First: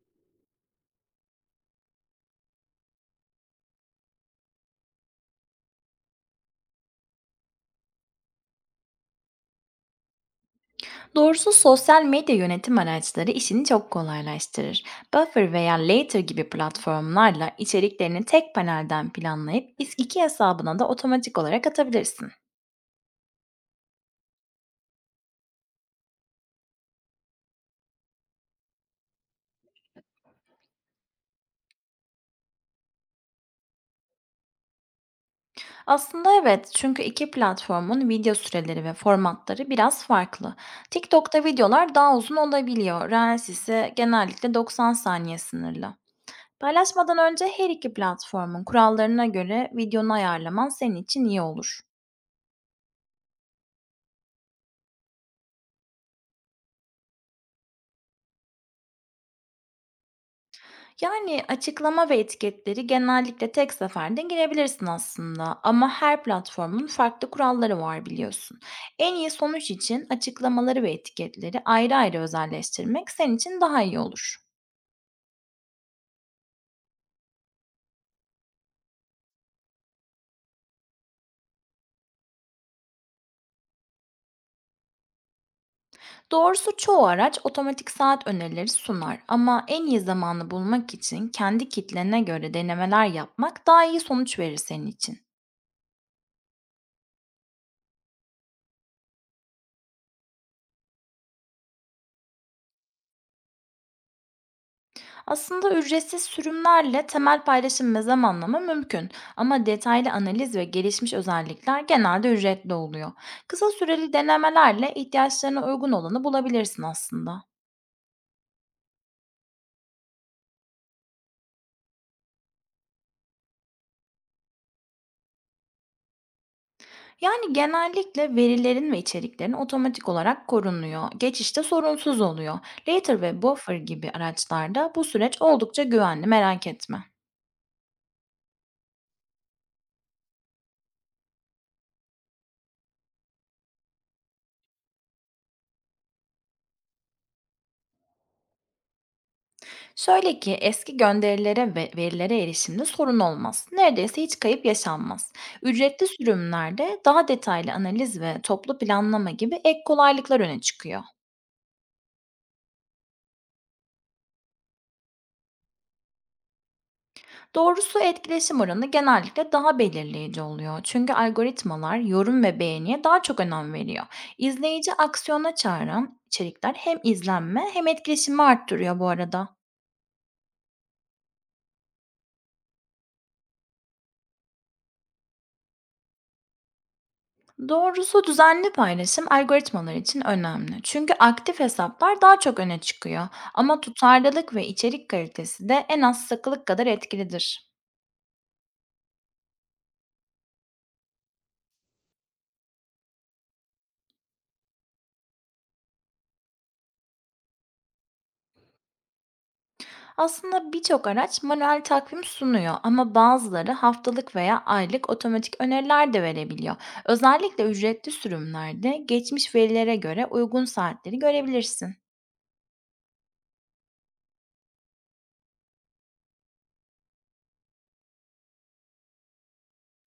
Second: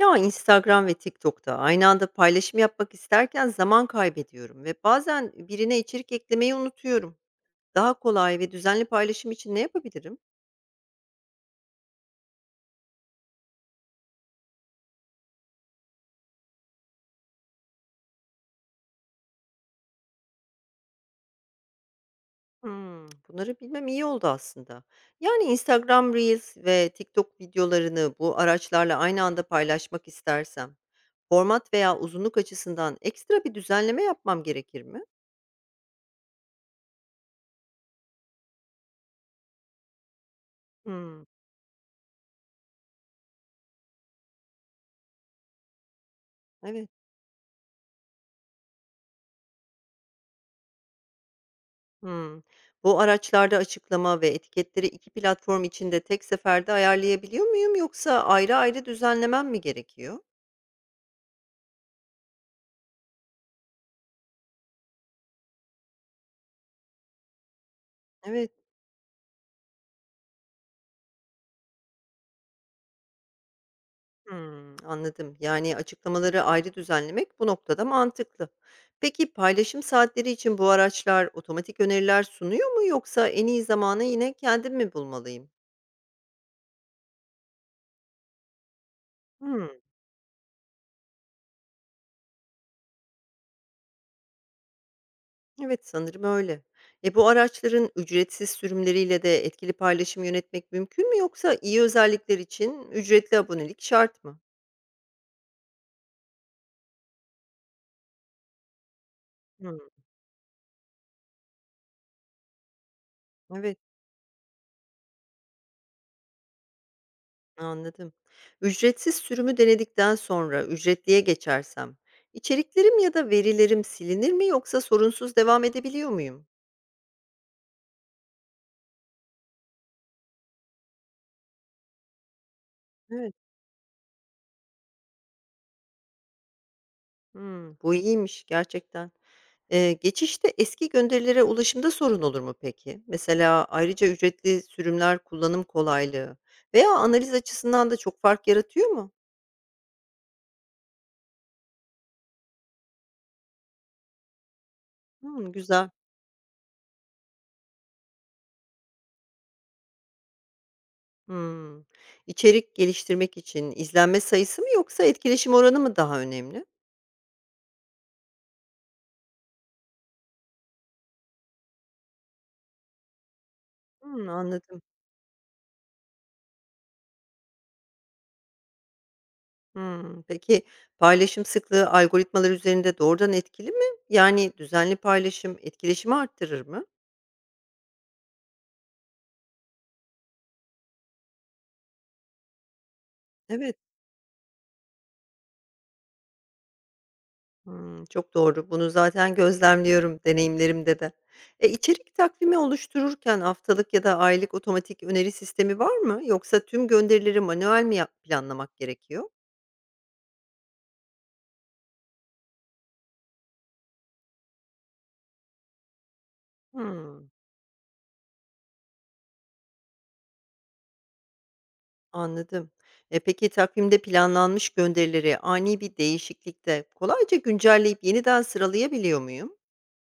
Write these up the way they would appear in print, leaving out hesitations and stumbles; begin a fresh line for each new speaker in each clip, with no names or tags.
Ya, Instagram ve TikTok'ta aynı anda paylaşım yapmak isterken zaman kaybediyorum ve bazen birine içerik eklemeyi unutuyorum. Daha kolay ve düzenli paylaşım için ne yapabilirim?
Doğrusu sosyal medya yönetim araçları işini çok kolaylaştırır. Buffer veya Later gibi platformlarla içeriklerini tek panelden planlayıp iki hesabına da otomatik olarak atabilirsin.
Hmm, bunları bilmem iyi oldu aslında. Yani Instagram Reels ve TikTok videolarını bu araçlarla aynı anda paylaşmak istersem, format veya uzunluk açısından ekstra bir düzenleme yapmam gerekir mi?
Aslında evet, çünkü iki platformun video süreleri ve formatları biraz farklı.
Hmm,
TikTok'ta videolar daha uzun olabiliyor. Reels ise genellikle 90 saniye sınırlı.
evet.
Paylaşmadan önce her iki platformun kurallarına göre videonu ayarlaman senin için iyi olur.
Hımm. Bu araçlarda açıklama ve etiketleri 2 platform içinde tek seferde ayarlayabiliyor muyum yoksa ayrı ayrı düzenlemem mi gerekiyor?
Açıklama ve etiketleri genellikle tek seferde girebilirsin aslında, ama her platformun farklı kuralları var,
Evet.
biliyorsun. En iyi sonuç için açıklamaları ve etiketleri ayrı ayrı özelleştirmek senin için daha iyi olur.
Hımm, anladım. Yani açıklamaları ayrı düzenlemek bu noktada mantıklı. Peki paylaşım saatleri için bu araçlar otomatik öneriler sunuyor mu yoksa en iyi zamanı yine kendim mi bulmalıyım?
Doğrusu çoğu araç otomatik saat önerileri sunar, ama
Hımm,
en iyi zamanı bulmak için kendi kitlene göre denemeler yapmak daha iyi sonuç verir senin için.
evet sanırım öyle. Bu araçların ücretsiz sürümleriyle de etkili paylaşım yönetmek mümkün mü yoksa iyi özellikler için ücretli abonelik şart mı?
Aslında ücretsiz sürümlerle temel paylaşım ve zamanlama mümkün, ama
Hımm.
detaylı analiz ve gelişmiş özellikler genelde ücretli oluyor. Kısa
Evet,
süreli denemelerle ihtiyaçlarına uygun olanı bulabilirsin aslında.
anladım. Ücretsiz sürümü denedikten sonra ücretliye geçersem içeriklerim ya da verilerim silinir mi yoksa sorunsuz devam edebiliyor muyum?
Yani genellikle verilerin ve içeriklerin otomatik olarak korunuyor. Geçişte sorunsuz oluyor. Later
Evet.
ve Buffer gibi araçlarda bu süreç oldukça güvenli, merak etme.
Hımm. Bu iyiymiş gerçekten. Geçişte eski gönderilere ulaşımda sorun olur mu peki? Mesela ayrıca ücretli sürümler kullanım kolaylığı veya analiz açısından da çok fark yaratıyor mu?
Şöyle ki, eski gönderilere ve verilere erişimde sorun olmaz. Neredeyse hiç kayıp yaşanmaz.
Hımm, güzel.
Ücretli sürümlerde daha detaylı analiz ve toplu planlama gibi ek kolaylıklar öne çıkıyor.
Hımm. İçerik geliştirmek için izlenme sayısı mı yoksa etkileşim oranı mı daha önemli?
Doğrusu etkileşim oranı genellikle daha belirleyici oluyor, çünkü algoritmalar yorum ve beğeniye daha çok önem veriyor.
Hımm, anladım.
İzleyici aksiyona çağıran içerikler hem izlenme hem etkileşimi arttırıyor bu arada.
Hımm. Peki, paylaşım sıklığı algoritmalar üzerinde doğrudan etkili mi? Yani düzenli paylaşım etkileşimi arttırır mı?
Doğrusu düzenli paylaşım algoritmalar için önemli, çünkü aktif hesaplar daha çok öne çıkıyor,
Evet.
ama tutarlılık ve içerik kalitesi de en az sıklık kadar etkilidir.
Hımm, çok doğru. Bunu zaten gözlemliyorum deneyimlerimde de. İçerik takvimi oluştururken haftalık ya da aylık otomatik öneri sistemi var mı? Yoksa tüm gönderileri manuel mi yap planlamak gerekiyor?
Aslında birçok araç manuel takvim sunuyor, ama bazıları haftalık veya aylık otomatik öneriler de verebiliyor.
Hımm,
Özellikle ücretli sürümlerde geçmiş verilere göre uygun saatleri görebilirsin.
anladım. Peki takvimde planlanmış gönderileri ani bir değişiklikte kolayca güncelleyip yeniden sıralayabiliyor muyum?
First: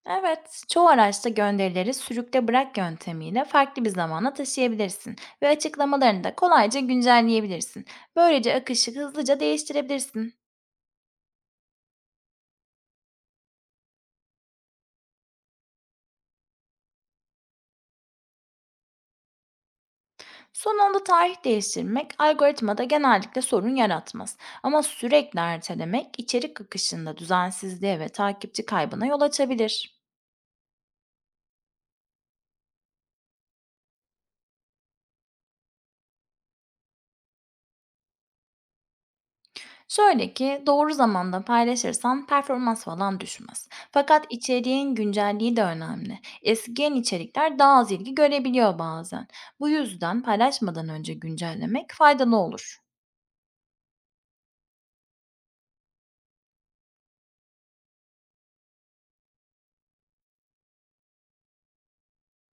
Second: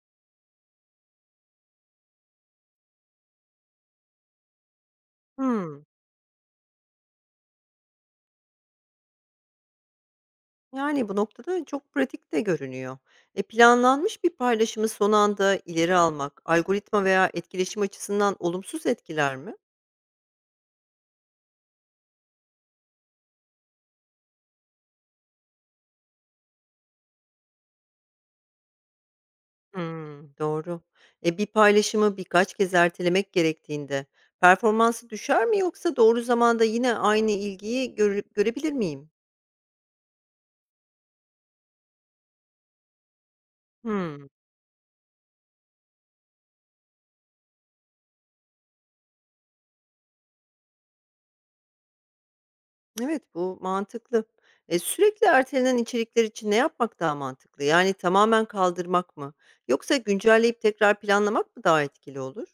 Evet, çoğu araçta gönderileri sürükle bırak yöntemiyle farklı bir zamana taşıyabilirsin ve
Hımm.
açıklamalarını da kolayca güncelleyebilirsin. Böylece akışı hızlıca değiştirebilirsin.
Yani bu noktada çok pratik de görünüyor. Planlanmış bir paylaşımı son anda ileri almak, algoritma veya etkileşim açısından olumsuz etkiler mi?
Sonunda tarih değiştirmek algoritmada genellikle sorun yaratmaz, ama sürekli ertelemek içerik akışında düzensizliğe ve takipçi kaybına yol açabilir.
Hmm, doğru. Bir paylaşımı birkaç kez ertelemek gerektiğinde performansı düşer mi yoksa doğru zamanda yine aynı ilgiyi görebilir miyim?
Şöyle ki, doğru zamanda paylaşırsan performans falan düşmez. Fakat
Hmm,
içeriğin güncelliği de önemli. Eskiyen içerikler daha az ilgi görebiliyor bazen. Bu yüzden paylaşmadan önce güncellemek faydalı olur.
evet bu mantıklı. Sürekli ertelenen içerikler için ne yapmak daha mantıklı? Yani tamamen kaldırmak mı? Yoksa güncelleyip tekrar planlamak mı daha etkili olur?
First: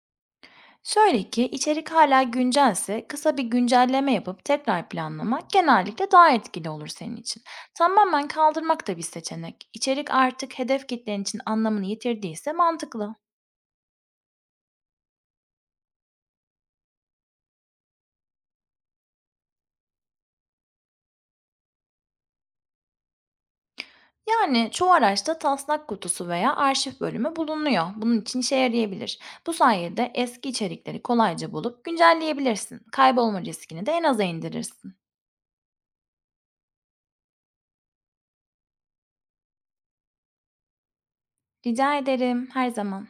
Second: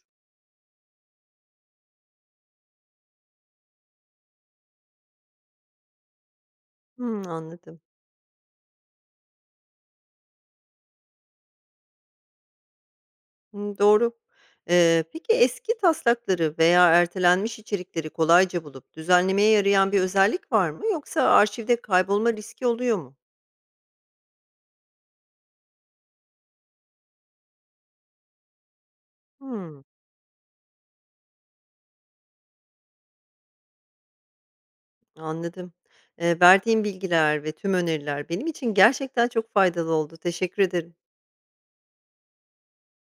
Şöyle ki, içerik hala güncelse kısa bir güncelleme yapıp tekrar planlamak genellikle daha etkili olur senin
Hımm,
için.
anladım.
Tamamen kaldırmak da bir seçenek. İçerik artık hedef kitlen için anlamını yitirdiyse mantıklı.
Hımm, doğru. Peki eski taslakları veya ertelenmiş içerikleri kolayca bulup düzenlemeye yarayan bir özellik var mı yoksa arşivde kaybolma riski oluyor mu?
Yani çoğu araçta taslak kutusu veya arşiv bölümü bulunuyor. Bunun için işe yarayabilir. Bu
Hımm,
sayede eski içerikleri kolayca bulup güncelleyebilirsin. Kaybolma riskini de en aza indirirsin.
anladım. Verdiğin bilgiler ve tüm öneriler benim için gerçekten çok faydalı oldu. Teşekkür ederim.
Rica ederim, her zaman.